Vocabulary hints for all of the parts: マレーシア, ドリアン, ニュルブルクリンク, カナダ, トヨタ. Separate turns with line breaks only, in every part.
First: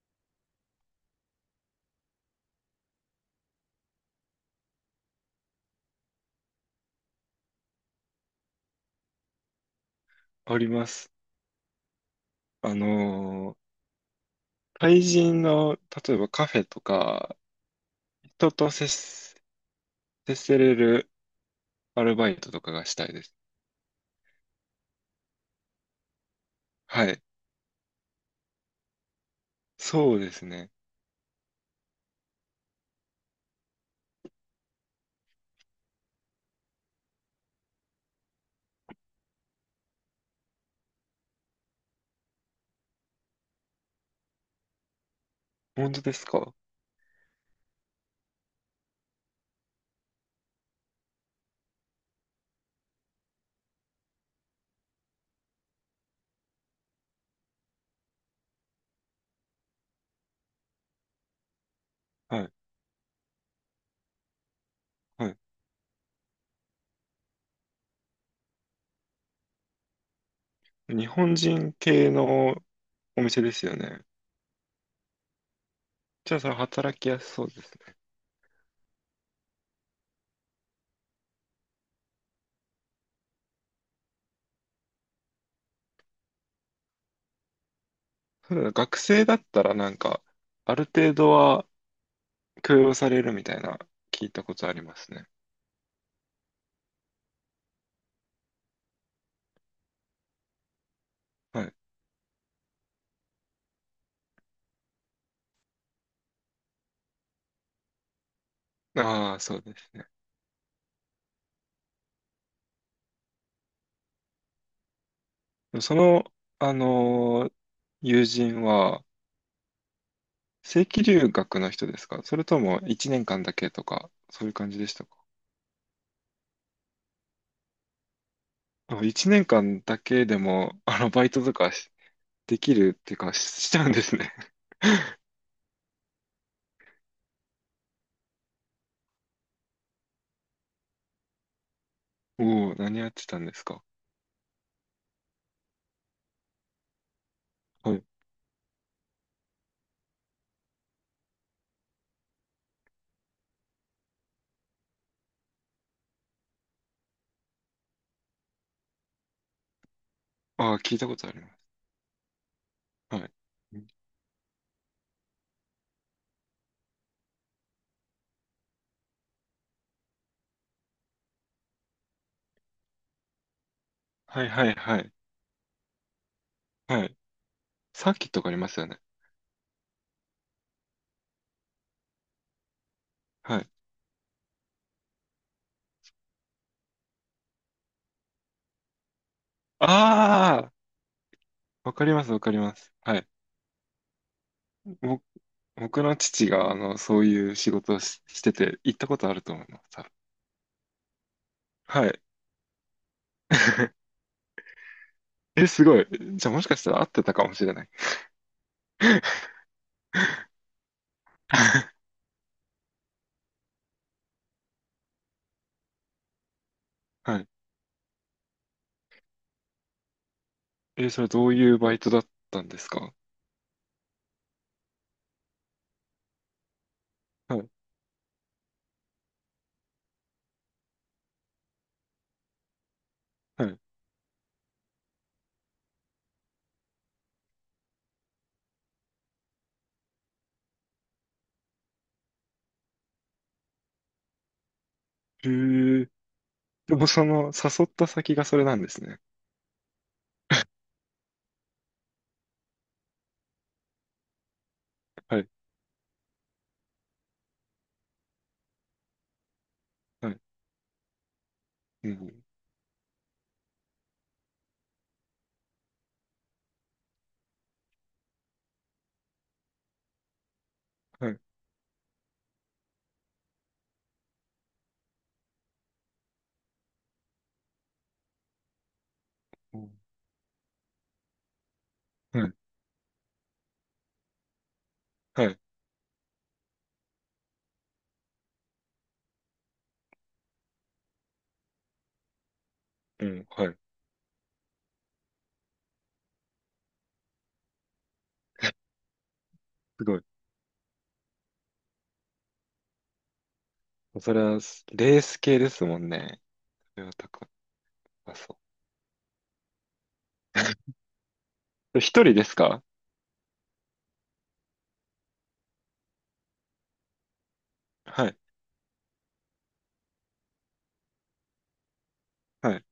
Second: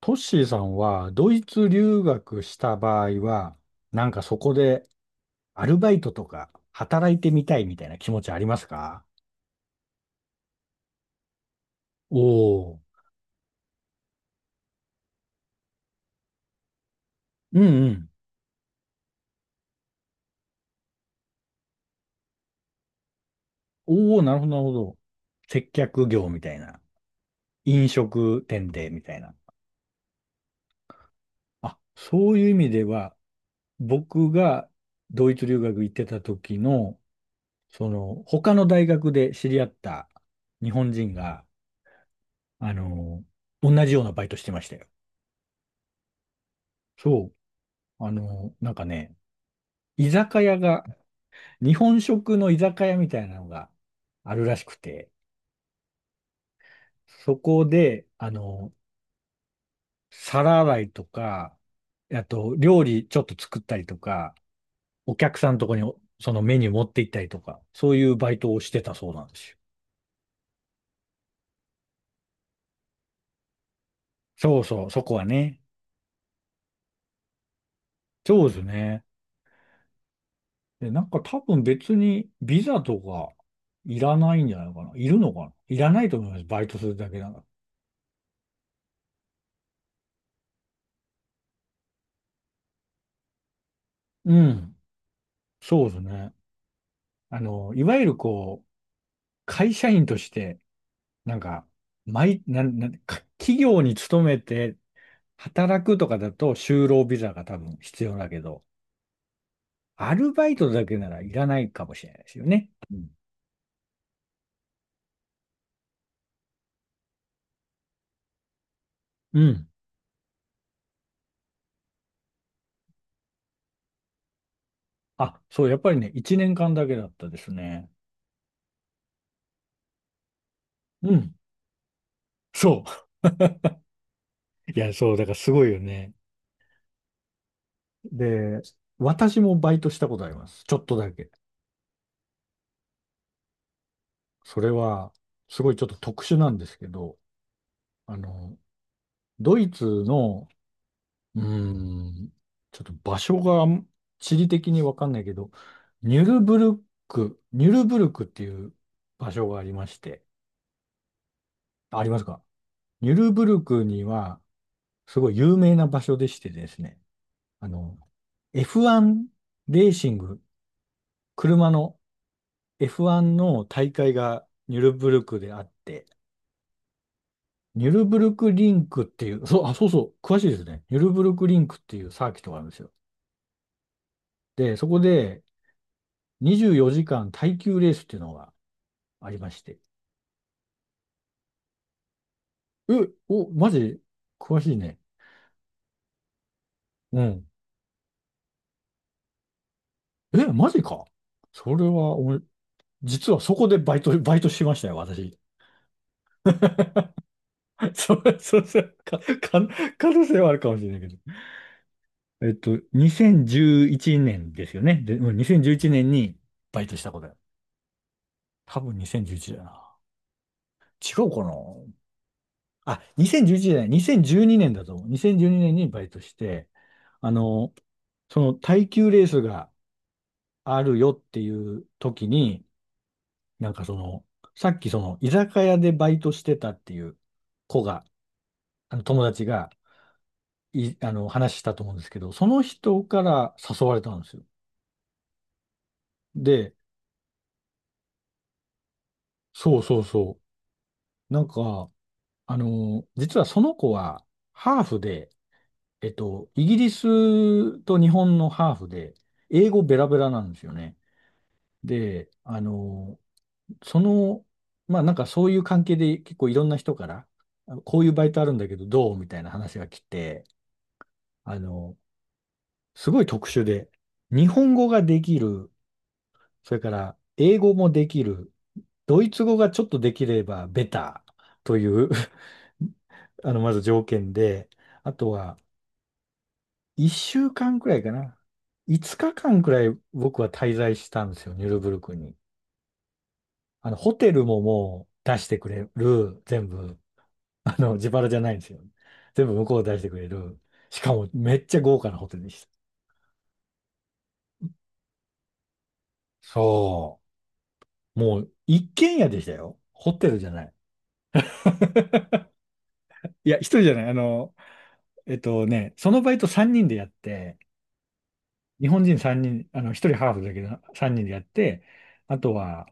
トッシーさんはドイツ留学した場合は、なんかそこでアルバイトとか働いてみたいみたいな気持ちありますか？
あります。
お
あ
お
の
ー。
ー、対人の、例えばカフェとか、
うんうん。
人と接す、接せれるアルバイトとかがしたいです。
おお、なるほど、なるほど。接客業みたいな。
はい。
飲食店でみたいな。
そうですね。
あ、そういう意味では、僕がドイツ留学行ってた時の、その、他の大学で知り合った日本人が、あの、同じようなバイトしてましたよ。
本当ですか？
そう。なんかね、居酒屋が、日本食の居酒屋みたいなのがあるらしくて、そこで、皿洗いとか、あ
はい。
と、料理ちょっと作ったりとか、お
はい。
客さんのとこにそのメニュー持って行ったりとか、そういうバイトをしてたそうなんですよ。
日本人系のお店ですよね。
そうそう、そこはね。
じゃあ、それ働きやすそうです。
そうですね。で、なんか多分別にビザとかいらないんじゃないかな。いるのかないらないと思います。バイトするだけなら。
ただ学生だったらなんか、ある程度は許容されるみたいな、聞い
う
たことあ
ん。
りますね。
そうですね。いわゆるこう、会社員として、なん
は
か、
い。
企業に勤めて働くとかだと就労ビザが多分必要だけど、
ああ、そうですね。
アルバイトだけならいらないかもしれないですよね。うん。
でもその、あのー友人は、
うん。
正規留学の人ですか？それとも1年間だけとか、そういう感じでしたか？
あ、そう、やっぱりね、1年間だけだったですね。
あ、1年間だけでも、あの、
う
バイ
ん。
トとかできるっ
そ
ていうか、しちゃうんですね。
う。いや、そう、だからすごいよね。で、私もバイトしたことあります。ちょっとだけ。
おお、何やってたんですか？
それは、すごいちょっと特殊なんですけど、
はい。
あの、ドイツのうーん。ちょっと場所が地理的にわかんないけど、ニュルブルクっていう場所がありまして、
ああ、聞いたことあります。
ありますか？ニュ
は
ル
い。
ブル
う
ク
ん、
には、すごい有名な場所でしてですね、あの、F1 レーシング、車の F1 の大会
は
が
いはい
ニュル
は
ブ
い。
ルクであって、
はい。
ニュル
サー
ブ
キッ
ル
トが
ク
ありま
リ
す
ン
よね。
クっていう、そう、あ、そうそう、詳しいですね。ニュルブルクリンクっていうサーキットがあるんですよ。
はい。
で、そこで24時間耐久レースっていうのがありまして。
ああ、わかりますわかります。
え、
はい。
お、マジ詳しいね。
ぼ僕の父が、あの、そ
う
う
ん。
いう仕事をし、してて、行ったことあると思います。多分。
え、マジか。それ
は
は、
い。
俺、実はそこでバイ ト、バイトしましたよ、私。
え、すごい。じゃあもしかしたら合ってたかもしれない。
そう、そう、そう、可能性は あるかもしれないけど。2011年ですよね。で、うん、2011年にバイトしたことだよ。
はい。
多分2011だな。
え、
違
それ
うか
ど
な
ういうバイトだったんです
あ、
か？
2011じゅういちじゃない、2年だと思う。2012年にねんにバイトして、あ
はい。
の、その耐久レースがあるよっていう時に、
は
なん
い。
かその、さっきその、居酒屋でバイトしてたっていう子が、あの友達がい、あの、話したと思うんですけど、その人から誘われたんですよ。
へえ。
で、
でもその、誘った先がそれなんですね。
そうそうそう。なんか、実はその子は、ハーフで、
はい。
イギリスと日本のハーフで、英語ベラベラ
は
な
い。
んですよね。
う
で、
ん。
その、まあなんかそういう関係で結構いろんな人から、こういうバイトあるんだけどどうみたいな話が来て、
はい。
あの、すごい特殊で、日本語ができる、それから英語もできる、ドイツ語が
う
ちょっ
ん。
とできればベターという
はい。
まず条件で、あと
は
は
い。
1週間くらいかな。5日間くらい僕は滞在したんですよ、ニュルブルクに。
うん。はい。
ホテルももう出してくれる、全部、自腹じゃないんですよ。全部向こうで出し
す
て
ご
く
い。
れる。しかもめっちゃ豪華なホテルでした。
それは、レース系ですもんね。それは
そう。
高
もう
そ
一軒家でしたよ。ホテルじゃ
う。
ない。
一人です か？
いや、一人じゃない。そのバイト3人でやって、
はい。
日本人3人、一人ハーフだけど3人でやって、あと
はい。
は、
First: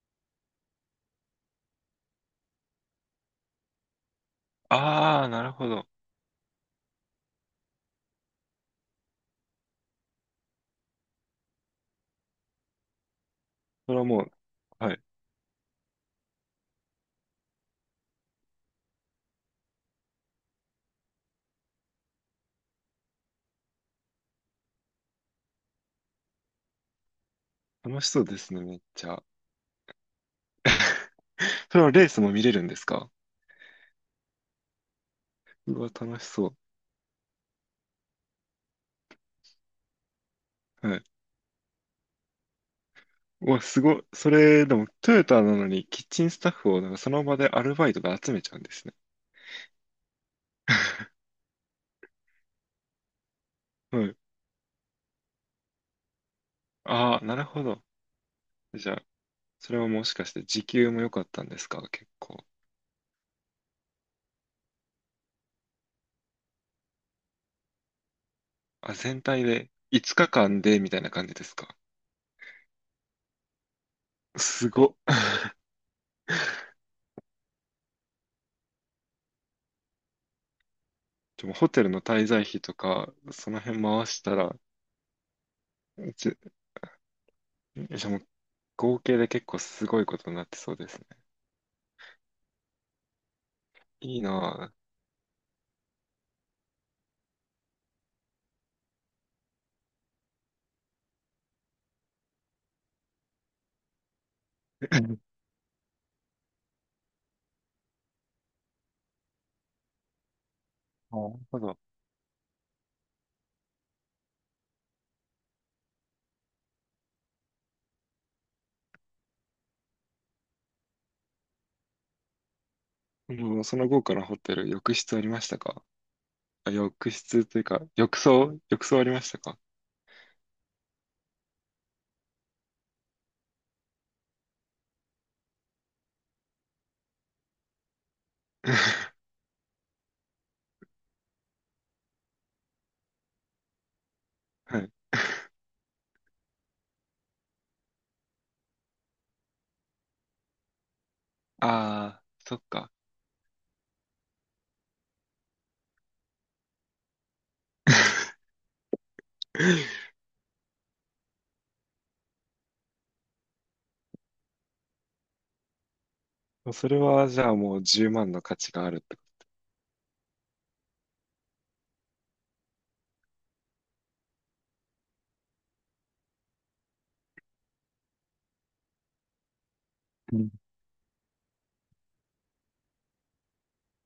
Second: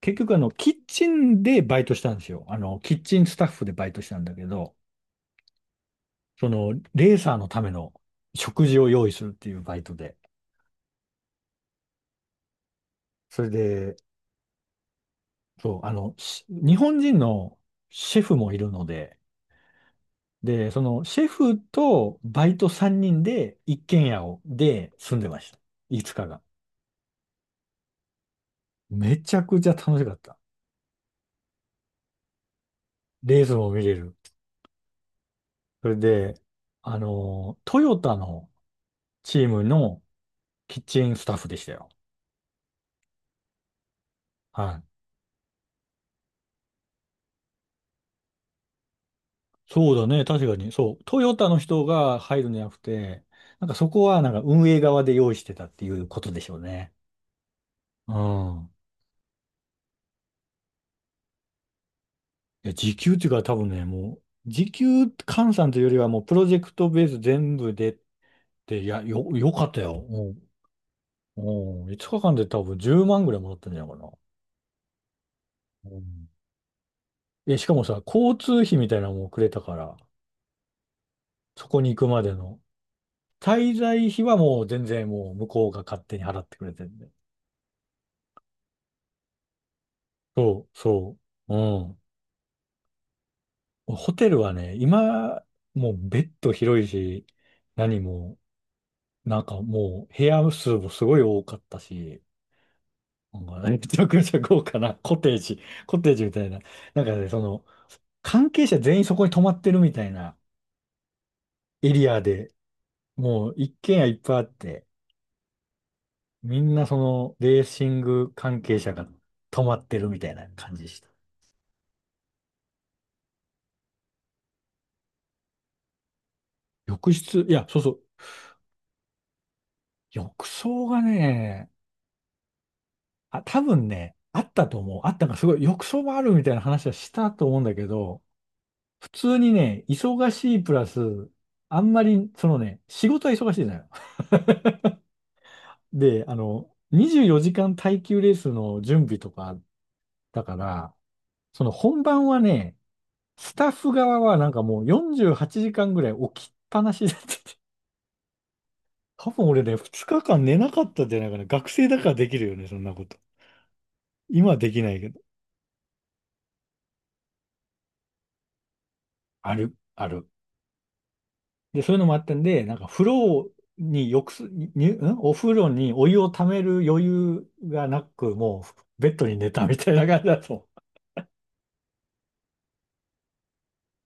結局キッチンでバイトしたんですよ。キッチンスタッフでバイトしたんだけど、
ああ、なるほど。
その、レーサーのための食事を用意するっていうバイトで。それ
そ
で、
れはもう、はい。
そう、日本人のシェフもいるので、で、そのシェフとバイト3人で一軒家で住んでました。いつ日が。
楽しそうですね、めっち
め
ゃ。
ちゃくちゃ楽しかった。
それはレースも見れるんですか？
レースも見れる。
うわ、
それ
楽し
で、
そう。
トヨタのチームのキッ
はい。
チンスタッフでしたよ。
うわ、すごい。それ、
は
で
い。
も、トヨタなのに、キッチンスタッフを、なんかその場でアルバイトで集めちゃうんですね。
そうだね。確かに。そう。ト ヨタの人が入るんじゃなくて、なんかそこ
はい。
はなんか運営側で用意してたっていうことでしょうね。
ああ、なるほど。
うん。
じゃあ、それはもしかして時給も良かったんですか？結構。
いや、時給っていうか多分ね、もう、時給換算というよりはもうプロジェクトベース全部で、い
あ、
や、
全
よ、
体
よかっ
で
たよ。
5日間
う
でみたいな感じですか？
ん。うん。5日間で多分10万ぐらいもらったんじゃないかな。
すごっ。
うん。え、しかもさ、交通費みたいなのもくれたから、
でも
そ
ホ
こ
テル
に
の
行くま
滞
で
在
の。
費とか、その
滞
辺回
在
し
費
た
は
ら、
もう全然もう向こうが勝手に
じ、
払ってくれてるんで。
じゃあもう合計で結構すごいことになって
そ
そ
う、
うですね。
そう。うん。ホ
いい
テルは
な
ね、今、もうベッド広いし、何も、なんかもう部屋数もすごい多かったし、なんかねめちゃくちゃ豪華
ぁ。
な
うん、な
コ
る
テージ、コテージみたいな。なんかね、その、関係者全員そこに泊まってるみたいな
ほど。
エリアで、もう一軒家いっぱいあって、みんなそのレーシング関係者が泊まってるみたいな感じでした。
もうその後からホテル、浴室ありましたか？あ、浴
浴室、
室
い
という
や、そ
か、
うそう。
浴槽ありましたか？
浴槽がね、あ、多分ね、あったと思う。あったか、すごい。浴槽もあるみたいな話はしたと思うんだけど、普 通にね、忙しいプラス、あんまり、そのね、仕事は忙しいじゃない。
はい。
で、24時間耐久レースの準備とかだから、そ
あ
の本
あ、
番は
そっ
ね、
か。
スタッフ側はなんかもう48時間ぐらい起きっぱなしだったて。多分俺ね、2 日間寝なかったんじゃないかな。学生だからできるよね、そんなこと。今はできないけど。
それは、じゃあもう10万の価値があるってこ
ある、ある。で、そういうのもあったんで、なんか風呂に浴す、に、にんお風呂にお湯をためる余裕がなく、もうベッドに寝たみたいな感じ
と。
だ
うん。
と。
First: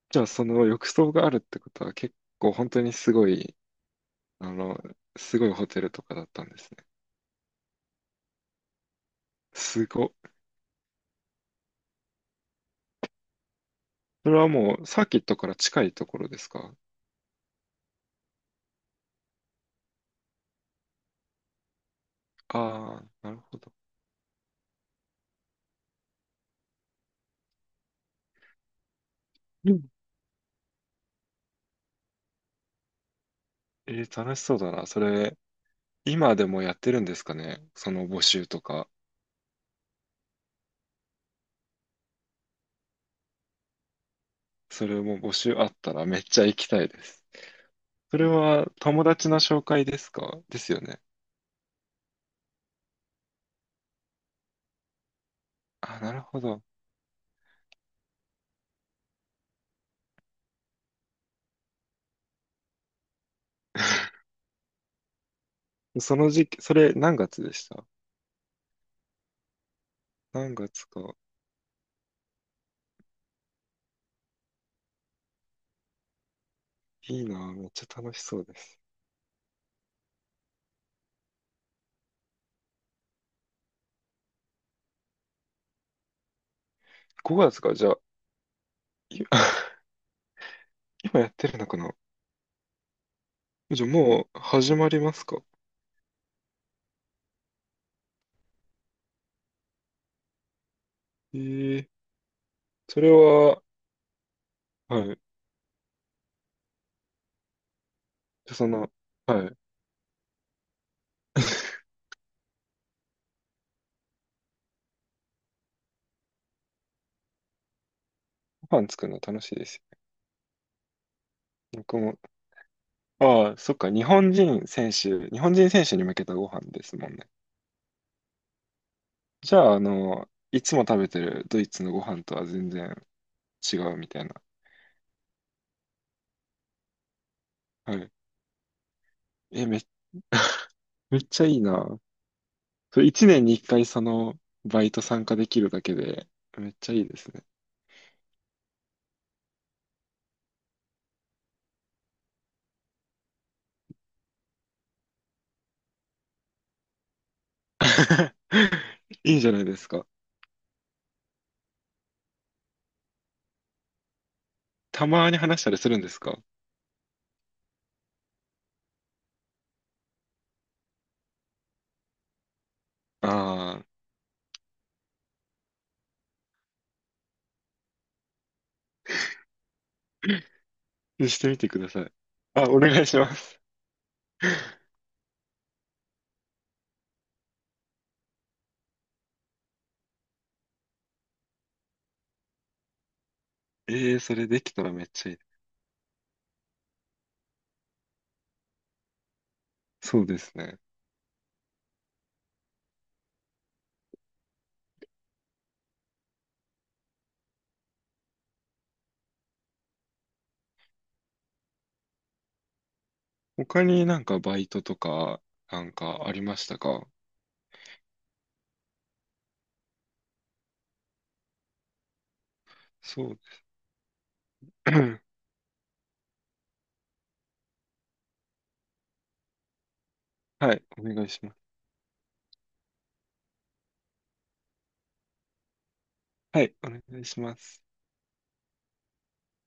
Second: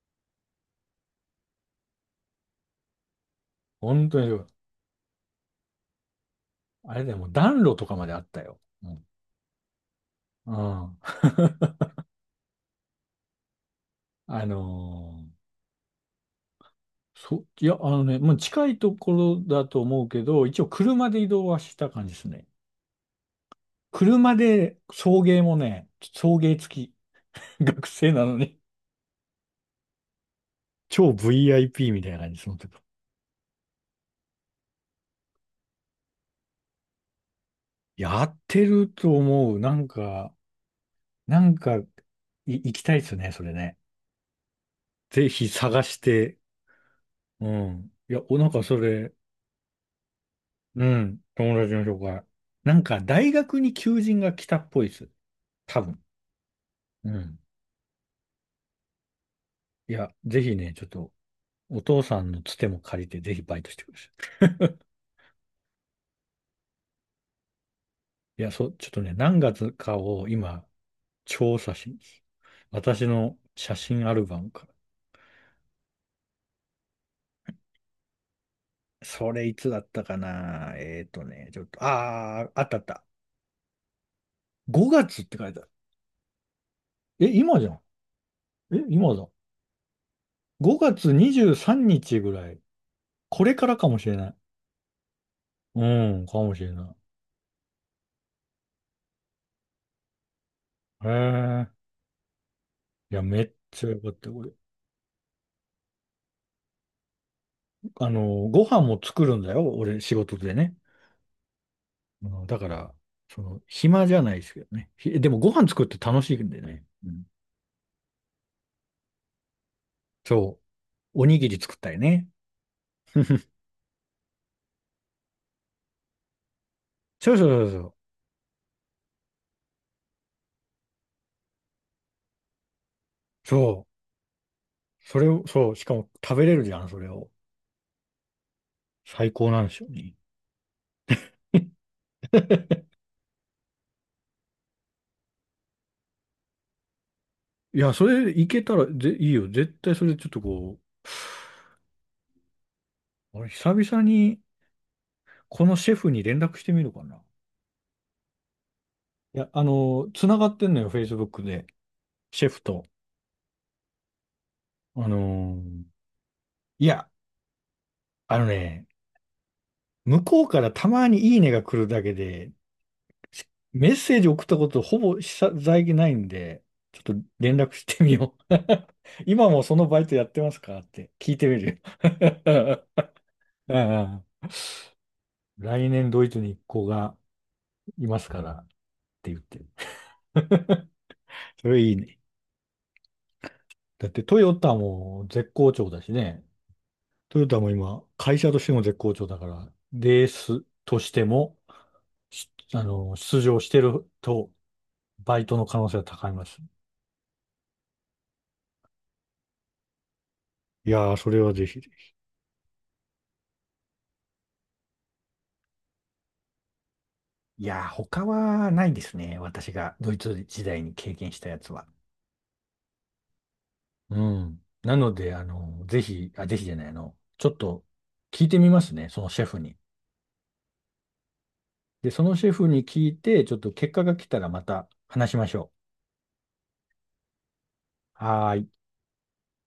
じゃあ、その浴槽があるってことは、結構本当にすごい、
本当に、
あの、すごいホテルとかだったんですね。
あれだよ、もう暖炉とかまであったよ。うん。
すご。
うん。
それ
あ
はもう、サーキッ
の
ト
ー
から近いところですか？
そいや、もう近いところだと思うけど、一応車で移動はした感じですね。
ああー、なるほど。
車で送迎もね、送迎付き。学生なのに。
うん。
超 VIP みたいな感じ、その時。
えー、楽しそうだな。それ、今でもやってるんですかね、その募
やっ
集と
てる
か。
と思う。なんか、行きたいですね、それね。
それも
ぜ
募
ひ
集あっ
探
た
し
らめっ
て。
ちゃ行きたいです。
うん。い
そ
や、
れ
お、なんか
は
そ
友
れ、
達の紹介ですか？ですよ
う
ね。
ん、友達の紹介。なんか、大学に求人が来たっぽいです。多
あ、
分。
なるほど。
うん。いや、ぜひね、ちょっとお父さんのつても借りて、ぜひバイトしてくださ い。
その時期、それ何月でした？
いや、そう、ちょっとね、何月かを
何
今、
月か？
調査しに私の写真アルバムから。
いいなぁ、めっちゃ楽しそうです。
それいつだったかな、ちょっと、あったあった。5月って書いてある。え、
5
今
月
じゃ
か、
ん。
じゃあ、
え、今
い
だ。5 月
今やって
23
るのかな？
日ぐらい。これから
じゃ
か
あ
もしれ
も
ない。
う始まりますか？
うん、かもしれない。へ
え
え。
ー、それ
いや、めっ
は、
ちゃよかった、これ。
はい。じゃあ
ご飯も作るん
は
だ
い。
よ、俺、仕事でね。だから、暇じゃないですけどね。でもご飯作って楽しいんでね。うん、
ご飯作るの楽しいですよ
そう。おにぎり作っ
ね。
たりね。
ああ、そっか、日本人選手に向けたご飯ですもんね。
そうそうそうそう。
じゃあ、あの、いつも食べてるドイツのご飯とは全然
そ
違うみたいな。
う。それを、そう。しかも食べれるじゃん、それを。
はい。
最高な
え、
んですよね。
めっちゃいい な。それ一年に一回そのバイト参加できるだけで、めっちゃいいですね。
いや、それいけたらいいよ。絶対それちょっとこう、俺久々にこのシェフに連絡してみるかな。
い
い
いじ
や、
ゃないですか。
つながってんのよ、Facebook で。シェフと。
た
あ
まに
の
話したり
ー
するんですか？
いや、あのね、向こうからたまにいいねが来るだけで、
ああ
メッセージ送ったことほぼ久々ないんで、ちょっと連絡してみよう。今もそのバイトやってますかって
ー、
聞い
し
て
て
み
みてく
る
ださい。あ、お
よ。
願いします。
うんうん。 来年ドイツに一行がいますからって言って。それいいね。だっ
ええー、
て
そ
ト
れ
ヨ
でき
タ
たらめっ
も
ちゃいい。
絶好調だしね。トヨタも今、会社としても絶好調だから、
そ
レ
う
ー
です
ス
ね。
としても、しあの、出場してると、バイトの可能性は高います。いやー、それはぜひ。
他になんかバイトとか、なんかありましたか？
いやー、他はないですね。私がドイツ時代に経験したやつは。
そう。
うん。なので、ぜひ、あ、ぜひじゃない、ちょっと聞いてみますね。そのシェフに。
はい、お願いします。
で、そのシェフに聞いて、ちょっと結果が来たらまた話しましょ
はい、お願いします。
う。はーい。